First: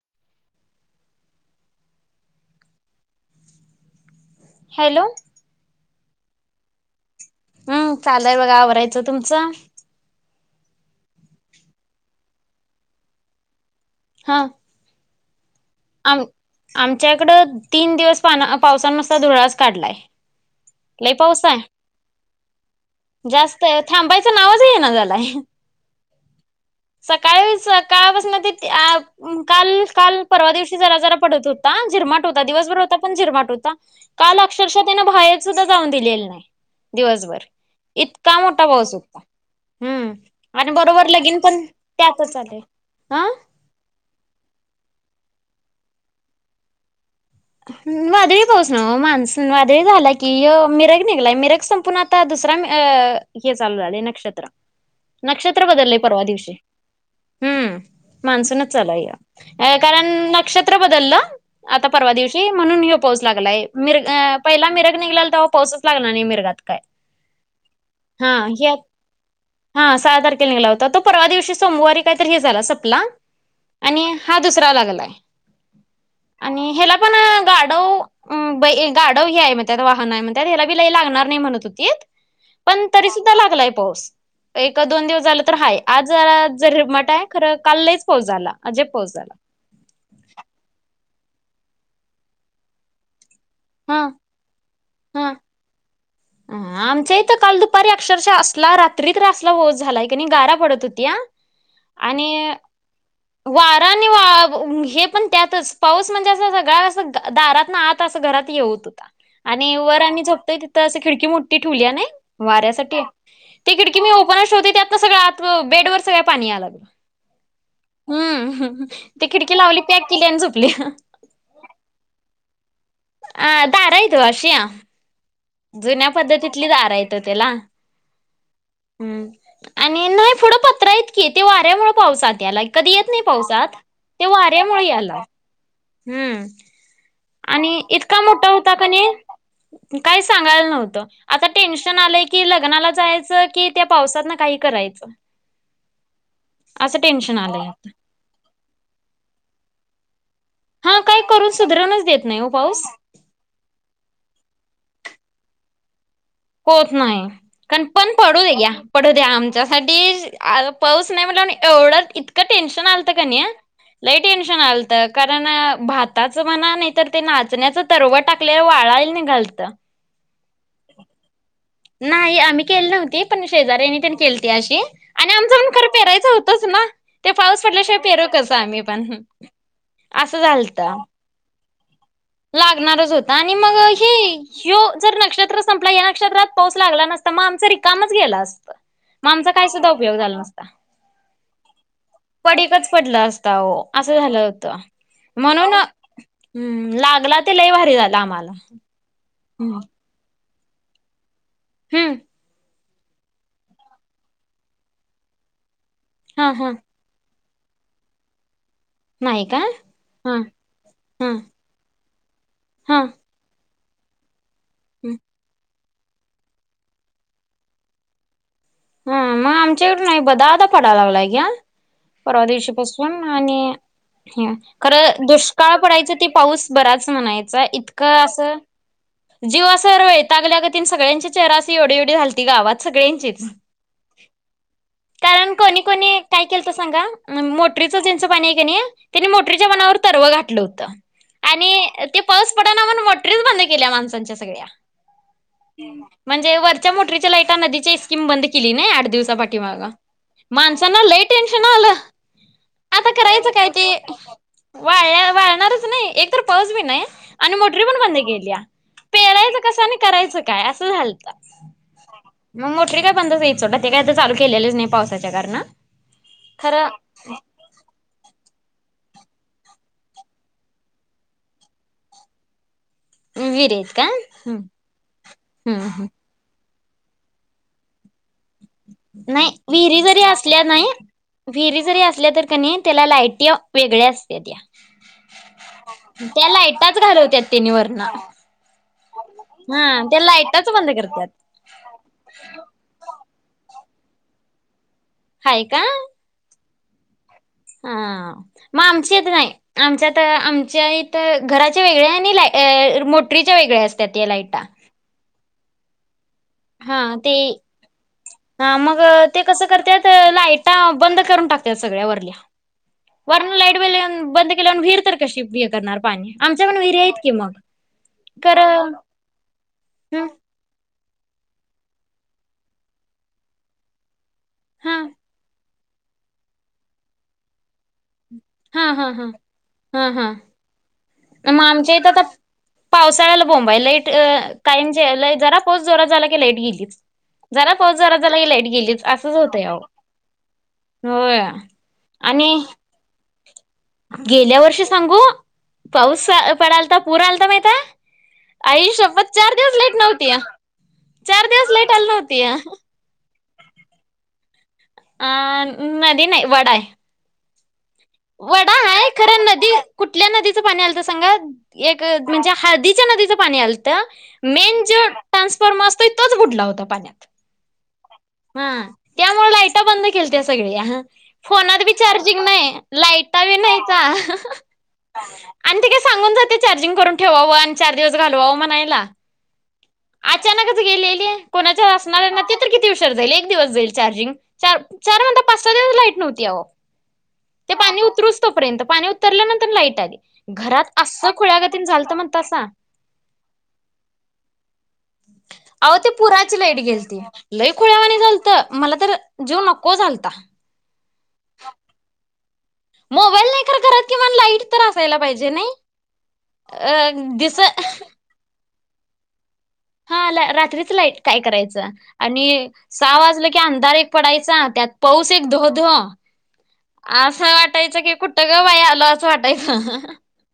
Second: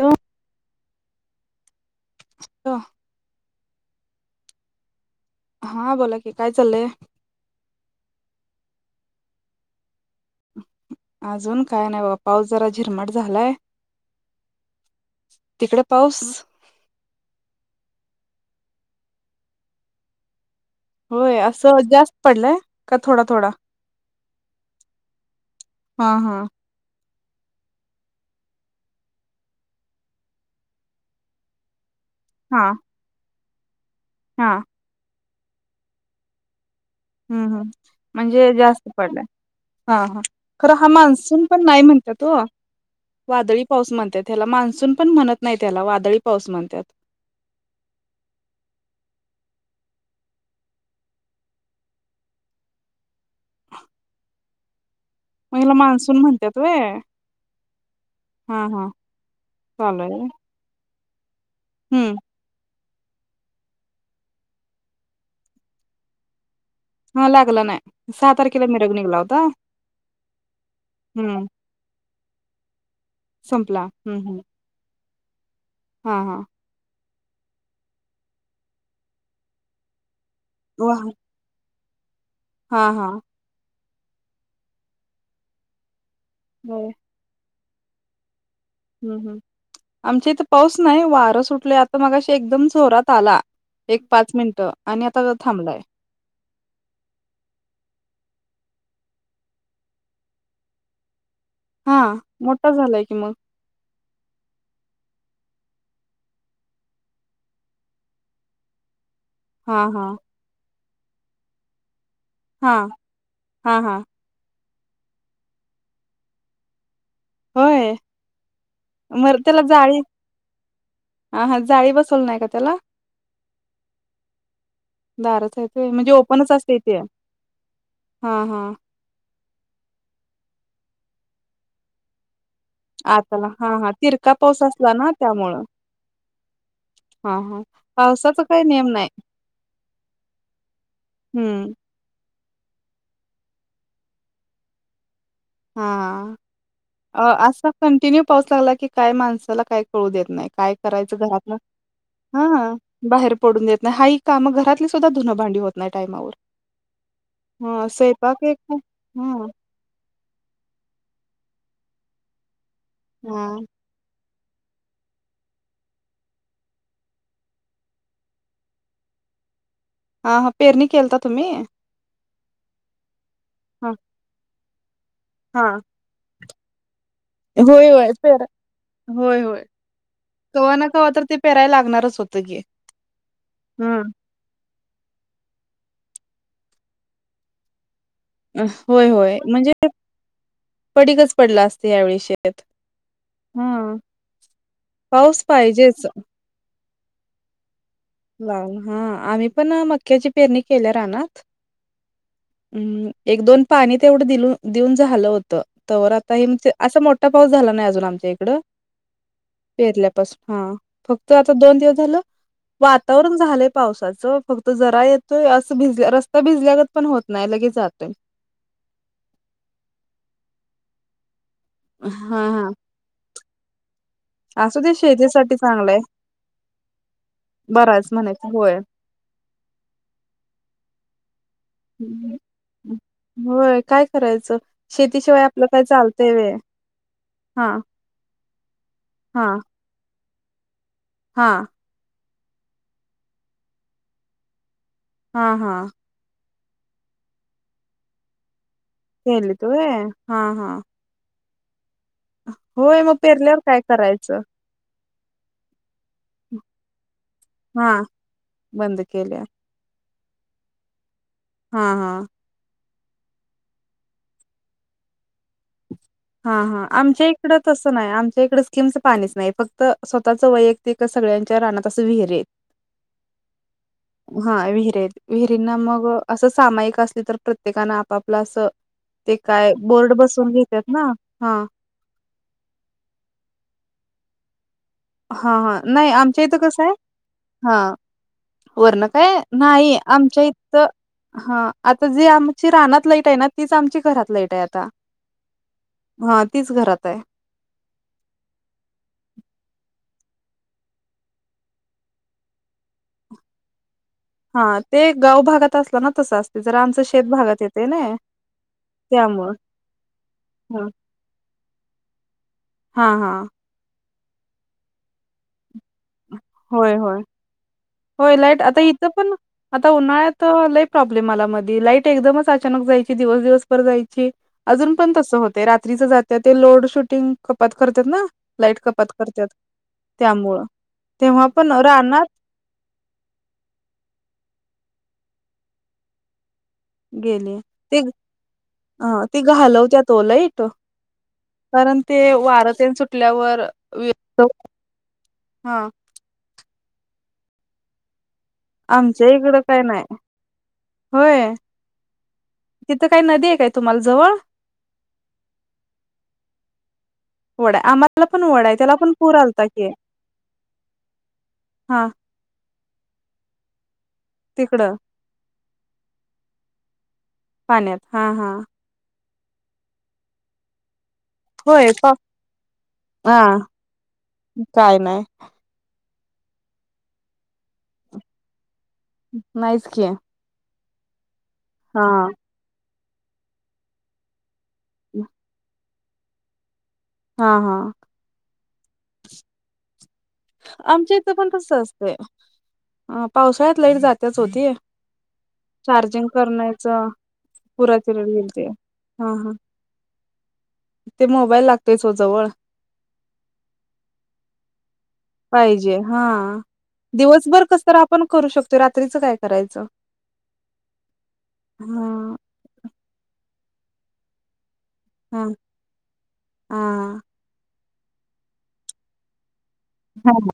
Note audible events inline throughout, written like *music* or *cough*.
Hello hello hello हा बोला की काय चाललंय? हम्म चालय बघा आवरायचं. तुमचं? अजून काय नाही बाबा पाऊस जरा झिरमट झालाय. हां तिकडे पाऊस? आमच्याकडं तीन दिवस पान पावसान नुस्ता धुरळाच काढलाय *inaudible* लय होय पाऊस हाय असं जास्त पडलाय का थोडा थोडा? जास्त थांबायचं नावच येईना झालाय हां हां सकाळी सकाळपासून ते काल काल परवा दिवशी जरा जरा पडत होता झिरमाट होता हा दिवसभर पडत होता पण झिरमट होता काल हा अक्षरशः त्यांना बाहेर सुद्धा जाऊन दिलेलं नाही. दिवसभर हम्म हम्म इतका म्हणजे मोठा जास्त पाऊस होता पडलाय हा हम्म हां खर आणि हा बरोबर लगीन मान्सून पण नाही म्हणतात त्यातच हो आलय हा वादळी पाऊस म्हणतात ह्याला मान्सून पण म्हणत नाहीत त्याला वादळी पाऊस म्हणतात. वादळी पाऊस नव्ह मानसून वादळी झाला की मिरग निघलाय मिरग संपूण ता दुसरा अ हे चालू झालय नक्षत्र मग नक्षत्र ह्याला बदललेय मान्सून परवा दिवशी म्हणतात व्हय हम्म हा मान्सूनच हा चालूय या चालू कारण आहे व्हय नक्षत्र बदललं आता परवा हम्म दिव की म्हणून ह्यो पाऊस लागलाय मिरग पहिला मिरग निघलेला तवा पाऊसच लागला नाय मिरगात काय हा लागला नाय सहा हा तारखेला हे मीरग निघला होता. हा सहा तारखेला निघला होता. तो परवा हम्म दिवशी सोमवारी कायतरी हे झाला सपला संपला आणि हम्म हा हम्म दुसरा लागलाय. हा हां आणि ह्याला पण अ गाडव अ बय गाडव हे हाय म्हणतात वाहन हाय म्हण तर ह्याला बी लय वा लागणार नाय म्हणत होतीत. पण हा हा तरी सुद्धा लागलाय पाऊस एक दोन दिवस झाल तर हाय आज जरा होय झरमट हाय खरं काल लईच पाऊस झाला. अजिब पाऊस हूं झाला. हूं आमच्या इथे पाऊस नाय वारं सुटलय आता मगाशी एकदम जोरात आला. हा एक पाच मिनटं आणि हा आता थांबलाय. आमच्या इथं तर काल दुपारी अक्षरशः असला रात्री तर असला पाऊस झालाय कणी गारा पडत होत्या हा आणि मोठा झालाय की म वारा आणि वा हे पण त्यातच पाऊस म्हणजे अस सगळ्या असं दारात ना आत असं घरात येऊत होता. आणि हा वर हा आम्ही झपतोय तिथं अस खिडकी मोठ्ठी ठेवलिया नाय हा वाऱ्यासाठी ती हा हा खिडकी मी उ वर शोधी त्यातनं सगळ आत बेड वर सगळं पाणी यायला लागल होय हम्म ते खिडकी लावली पॅक केली आणि झोपली. ह हा जाळी बसवली नाय का त्याला अ दारा हाईत ओ अशी दारच हाईत व्हय जुन्या म्हणजे ओपनच पद्धतीतली असतय दार त्या आहेत ओ त्याला हा हा हम्म आणि नाय पुढं पत्र हायत की ते वाऱ्यामुळ पाऊस आत यालाय कधी येत नाय आताला पाऊस हा आत हा ते तिरका पाऊस वाऱ्यामुळे असला ना यायला त्यामुळं हम्म हा हा आणि इतका पावसाचा मोठा काही होता नियम कणी नाही काय सांगायला नव्हतं आता टेन् हम्म न्शन आलंय की लग्नाला जायचं की त्या पावसातना काही करायच. हा अ आलंय असा आता कंटिन्यू पाऊस लागला की काय माणसाला काय कळू देत नाय काय हा करायचं काही करून घरातनं सुधरवूनच देत नाही ओ हा पाऊस. बाहेर पडून देत नाय हाय ही काम घरातली सुद्धा धुनं भांडी होत नाय टायमावर होत नाय कारण हां, पण पडू स्वयंपाक दे एक घ्या हां, पडू द्या आमचा अडीज पाऊस नाय म्हणल्यावर एवढं इतकं टेन्शन आलत कनी हां, लई टेन्शन आलत कारण भाताचं म्हणा नायतर ते नाचण्याच तरव टाक लय वाळाय निगालत हा हा पेरणी केलता तुम्ही नाही आम्ही केली नव्हती पण शेजऱ्यांनी तेन केलती अशी आणि आम हा पेरायचं होतच ना ते पाऊस पडल्याशिवाय होय. पेरु पेरा कस आम्ही पण होय, असं झालत. पेराय लागणारच होत लागणारच होत आणि मग हे ह्यो जर नक्षत्र संपला या नक्षत्रात पाऊस लागला नसता मग आमच रीक कामच गेल अ, असत होय, म होय. आमचा काय म्हणजे सुद्धा उपयोग झाला नसता. पडीकच पडला असतं यावेळी शेत. पडीकच पडल असता आहो हां, असं झालं होत. पाऊस पाहिजेच हम्म. लागला ते लै भारी झाला आम्हाला. हा आम्ही पण हम्म मक्याची पेरणी केल्या रानात. हम्म. हम्म एक दोन पाणी तेवढं दि देऊन झालं होत. तवर आता हे हा हा असं मो ठा पाऊस झाला नाही अजून आमच्या इकडे. नाही का? पेरल्यापासून. हा हा फक्त आता दोन दिवस झालं हा वातावरण झालंय पावसाचं. फक्त जरा येतोय अस भिजल्या रस्ता भिजल्यागत पण होत नाय. लगेच जातो. हा मग आमच्याकडून नाही बदाबदा पडायला लागलाय का्या. हा परवा हा दिवशी पाासून. आणि असू दे खरं शेतीसाठी दुष्काळ चांगलंय पडायचं ते पाऊस बराच म्हणायचा. बराच इतकं म्हणायचं असं होय जीव असं वैतागल्यागतीन सगळ्यांचे चेहरा अस एवढी एवढी झालती गावात. सगळ्यांचीच. होय काय करायचं शेतीशिवाय कारण आपलं कोणी काय कोणी चालतंय काय व्हय केलत सांगा. हा मोटरीचं ज्याचं पाणीय का नाही. त्यांनी हा मोटरीच्या मनावर तरव घातलं होतं. हा आणि ते पाऊस पड ना म्हणून मोटरीच बंद केल्या माणसांच्या सगळ्या. हा हा म्हणजे वरच्या मोटरीच्या लाईटा. नदीची स्कीमबंद केली ना आठ दिवसा पाठी केलीत माग. व्हय हा हा माणसना लई टेन्शन आलं. होय आता मग करायचं पेरल्यावर काय ते? करायचं वाळ वाळणारच ना. एक तर पाऊच बी नाय. आणि मोटरी पण हा बंद केेल्या. बंद केल्या पेरायच कसं आणि करायचं काय असं झालत. हा हा. मग मोटरी काय बंदचई सोडा. ते काय तर चालू केलेच नाही पावसाच्या कारणं. हां हा आमचे इड तसं नाही. आमच्या इकडे स्कीमच पाणीच नाही. फक्त स्वतःच वैयक्तिक सगळ्यांच्या रानात असं विहिरीत. विहिरी आहेत का हा हम्म विहिरीयत. विहिरीना हम्म मग हम्म असं सामायिक असले तर प्रत्येकानं आपापला असं ते नाही काय विहिरी बोर्ड जरी बसवून असल्या घेतात नाही ना हां, विहिरी जरी असल्या तरी कनी, त्याला लाईटी वेगळ्या असते त्या. हा हा नाही आमच्या त्या इथं कसंय. लाईटाच घालवत्यात त्यांनी हा. वरनं वर्ण काय नाही. हा त्या आमच्या लाईटाच इथ बंद करत्यात हा. आता जी आमची रानात लाईटय ना. तीच आमची घरात लाईटय आता. हाय का? हा तीच घरातय. हा मग आमची येथ नाही. आमच्यात आमच्या इथं घराचे वेगळी आणि ला मोटरीचे वेगळ्या अस त्यात या लाईटा. हां, ते गाव भागात असला ना तसं असते. जरा हा आमच शेत ते भागात येते ना. हा मग ते त्यामुळं. कसं करत्यात. लाइटा हं. बंद करून टाकत्यात सगळ्या वरल्या. हा हा. वरनं लाईट बंद केल्या न विहीर तर कशी हे करणार पाणी. आमच्या पण होय, विहिर आहेत होय. की मग. होय कर लाईट. आता इथं पण आता हम्म उन्हाळ्यात लई प्रॉब्लेम आला मध्ये. लाईट एकदमच अचानक जायची. दिवस दिवस पर जायची. अजून हा पण तसं होते. रात्रीच जाते ते. लोड शुटिंग कपात करतात ना. लाईट हा हा कपात हा करतात. त्यामुळं. तेव्हा म पण आमच्या इथं त रानात पावसाळ्याला बोंब आहे. लाईट काय म्हणजे जरा पाऊस जोरात झाला की लाईट गेलीच. गेली जरा पाऊस ती जोरात झाला की लाईट गेलीच अ असंच ती होतंय अहो घालवत्यात ओ लाईट. होय कारण ते आणि वार तेन सुटल्यावर व्यक्त गेल्या वर्षी सांगू हा. पाऊस पडालता पूर आलता माहिताय. आई आमच्या शपथ चार इकडं दिवस काय लाईट नाही नव्हती. चार होय. दिवस लाईट आली नव्हती तिथं काही नदी आहे काय तुम्हाला जवळ. अ नदी नाही. वडा आहे. वडाय अमा वडा हाय खरं नदी कुठल्या नदीचं पाणी आलं तर सांगा एक हा म्हणजे हळदीच्या नदीचं पाणी आलंत. मेन तिकडं ज्यो ट्रान्सफॉर्म असतोय तोच बुडला होता पाण्यात. पाण्यात हा -हा. त्यामुळ लाईटा बंद केलत्या सगळ्या. फोनात होय बी पा चार्जिंग नाही. हा लाईटा बी नाहीता काय नाही आणि ति काय सांगून जातय चार्जिंग करून ठेवावं आणि चार दिवस घालवावं म्हणायला. नाहीच की. अचानकच गेलेलीय. कोणाच्या हा असणाऱ्या ना ते तर किती उशर जाईल एक दिवस जाईल चार्जिंग. चार चार म्हणता पाच सहा दिवस लाईट नव्हती आवो हा हा. तोपर्यंत पाणी उतरल्यानंतर लाईट आली. घरात आमच्या अस्स इथं पण तसं खुळ्यागतीन झालत असतंय म्हणतासा. अ पावसाळ्यात लाईट जात्याच ओ ती अ वो ते चार्जिंग पुराची लईट करण्याचं गेलती. लई पुराची खोळ्यावानो लाईट झालत. गेलती मला तर हा हा जीव नको झालता. ते मोबाईल लागतोयच ओ जवळ. मोबाईल नाही खरं घरात किमान लाईट तर असायला पाहिजे. नाही. पाहिजे हा अ दिस दिवसभर कस तर आपण करू शकतोय. रात्रीचं काय करायचं? हा ला रात्रीच लाईट काय करायचं? हा आणि सहा वाजलं की अंधार एक पडायचा त्यात पाऊस एक हा धो धो हा आस हा वाटायचं की कुठं ग बाई आलो असं वाटायचं. हा हा.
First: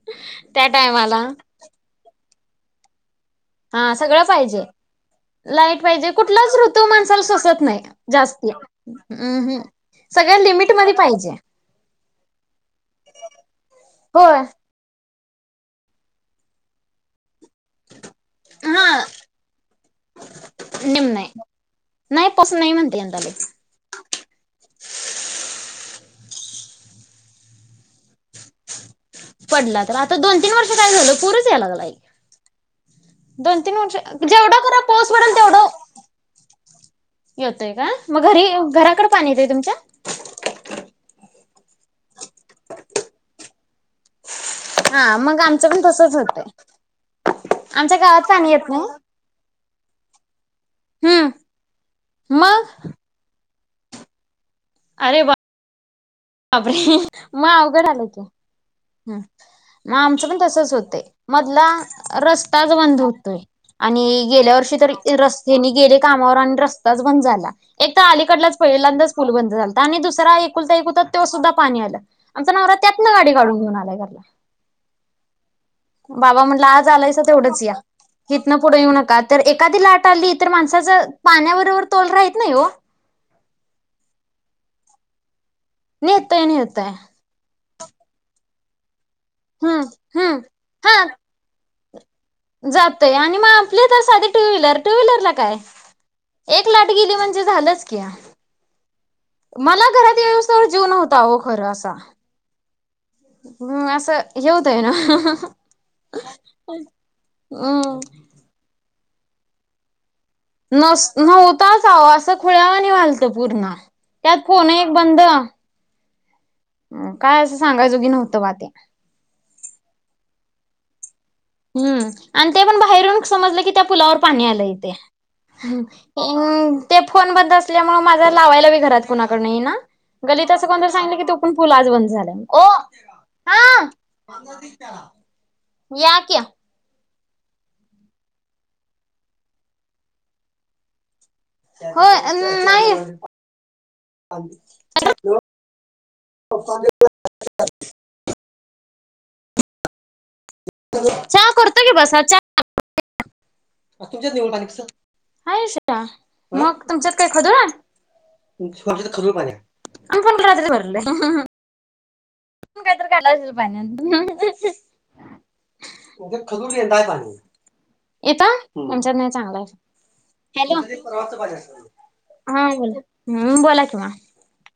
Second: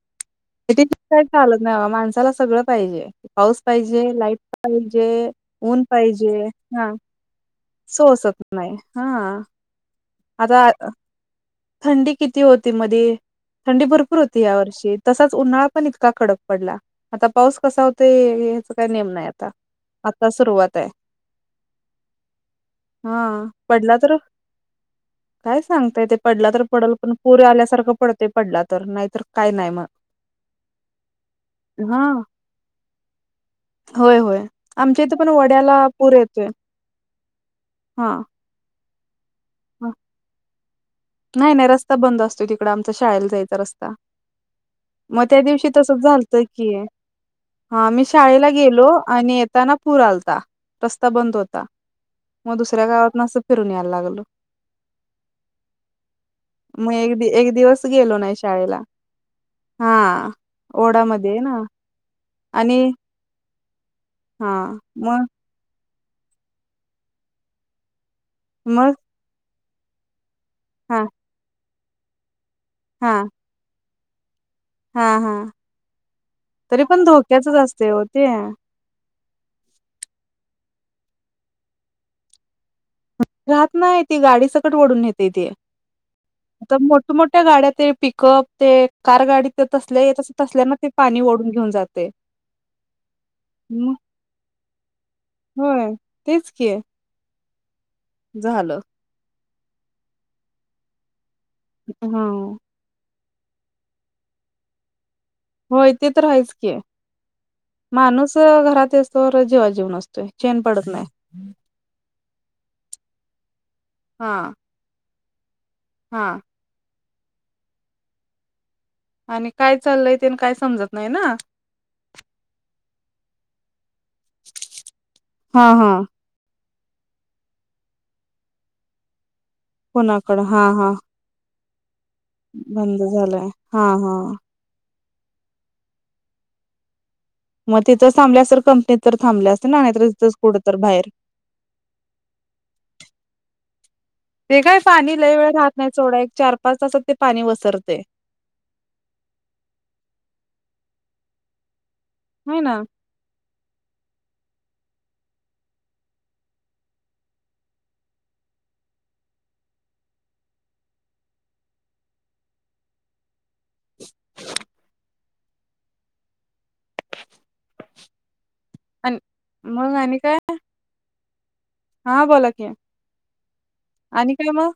*inaudible* *unintelligible* काय टायमाला चालत नाही माणसाला सगळं पाहिजे. पाऊस हा पाहिजे सगळं लाईट पाहिजे लाईट ऊन पाहिजे कुठलाच ऋतू हा माणसाला सोसत नाही. सोसत जास्ती नाही हा हम्म हम् सगळ आता लिमिट मध्ये पाहिजे. थंडी किती होती मध्ये थंडी भरपूर होती होय. या वर्षी तसाच उन्हाळा पण इतका कडक पडला आता पाऊस कसा होते हेचा काही हा नेम नाही आता. आता सुरुवात आहे. नेम नाही. नाही पसून नाही म्हणतेय हा यंदा लईच. पडला तर काय सांगताय ते पडला तर पडल पण पुर आल्यासारखं पडतय. पडला तर नाहीतर काय नाही म. पडला तर आता दोन तीन वर्ष काय झालं पूरच यायला लागलाय. हा. दोन तीन वर्ष होय होय जेवढा खरा आमच्या पाऊस इथे पण पडल तेवढं वड्याला पूर येतोय येतोय का हा मग घरी घराकड पाणी येतय तुमच्या. *inaudible* नाही नाही रस्ता बंद असतोय तिकड आमच्या शाळेला जायचा रस्ता हा मग त्या दिवशी आमचं पण तसंच तसच झालतं होतंय की हा आमच्या मी गावात शाळेला पाणी येत नाही. गेलो आणि येताना पूर आलता रस्ता हम्म बंद होता. मग दुसऱ्या गावातन आसं फिरून यायला लागल. अरे वा! मी एक एक दिवस गेलो नाही शाळेला. हम् मग हा आमचं पण तसच होतय, ओढामध्ये आहे ना मधला रस्ताच आणि बंद होतोय. आणि हा गेल्या वर्षी तर मग रस् हेनी गेले कामावर आणि रस्ताच बंद झाला. एक तर अलीकडलाच मग पहिल्यांदाच पूल बंद झालता आणि दुसरा एकुलता एक होता हा तो सुद्धा पाणी आलं आमचा नवरा त्यातन हा गाडी काढून हा हा बाबा म्हणलं तरी आज पण आलायास धोक्याचच तेवढच असते हो ते या पुढे येऊ नका तर एखादी लाट आली तर माणसाचा पाण्याबरोबर तोल राहत नाही हो राहत नाही ती गाडी सकट ओढून येते ते नेतय आता नेतय मोठमोठ्या गाड्यात पिकअप ते कार गाडी ते हम्म तसल्या तस हम्म तसल्या ना ते हा पाणी ओढून घेऊन जात जातय आणि मग आपली तर साधी टू व्हीलर टू व्हीलरला काय होय तेच एक की लाट गेली म्हणजे झालंच की झालं. मला घरात व्यवस्थेवर जीव नव्हता हो खरं असा ह हम् असं हे होत ना. होय ते तर यायचं की हम्म माणूस घरात येऊ स त्तर जेव्हात जीव नसतोय चैन पडत नाही. नस नव्हताच आव असं खुळ्यावा नि निघालत पूर्ण हा त्यात फोन एक बंद हा. काय असं सांगायजोगी नव्हतं बा त्या्या आणि काय चाललंय ते काय समजत नाही ना. हम्म आणि ते पण बाहेरून समजलं की त्या पुलावर पाणी आलं इथे हा हा ते फोन बद्दल असल्यामुळे माझा लावायला बी घरात कुणाकड नाही ना. कोणाकडं गलीत हा असं कोण हा सांगितलं की तो पण पूल आज बंद झालया. बंद झालंय हा हा चला या क्या मग तिथंच थांबल्या अस तर कंपनीत तर थांबल्या असे ना नाही तर तिथच कुठं तर बाहेर होय नाही. ते काय पाणी लय वेळ राहात नाही सोडा, एक चार, पाच तासात ते पाणी वसरते. चहा करतो की बसा. हो ना. तुमच्या देळ हा मग तुमच्यात काय खदोड *unintelligible* मी प रात्री भरले *unintelligible* काहीत खाय असल पाण्या *unintelligible* म्हणजे खजुर यय पाणी येत *unintelligible* आमच्यात आणि नाही चांगला आहे. मग आणि काय हा बोला हम्म बोला कि मॅम आणि काय मग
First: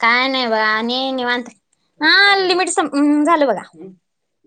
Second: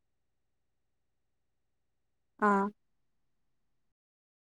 काय नाही बघा आणि निवांत त हा लिमिट झालं बघा.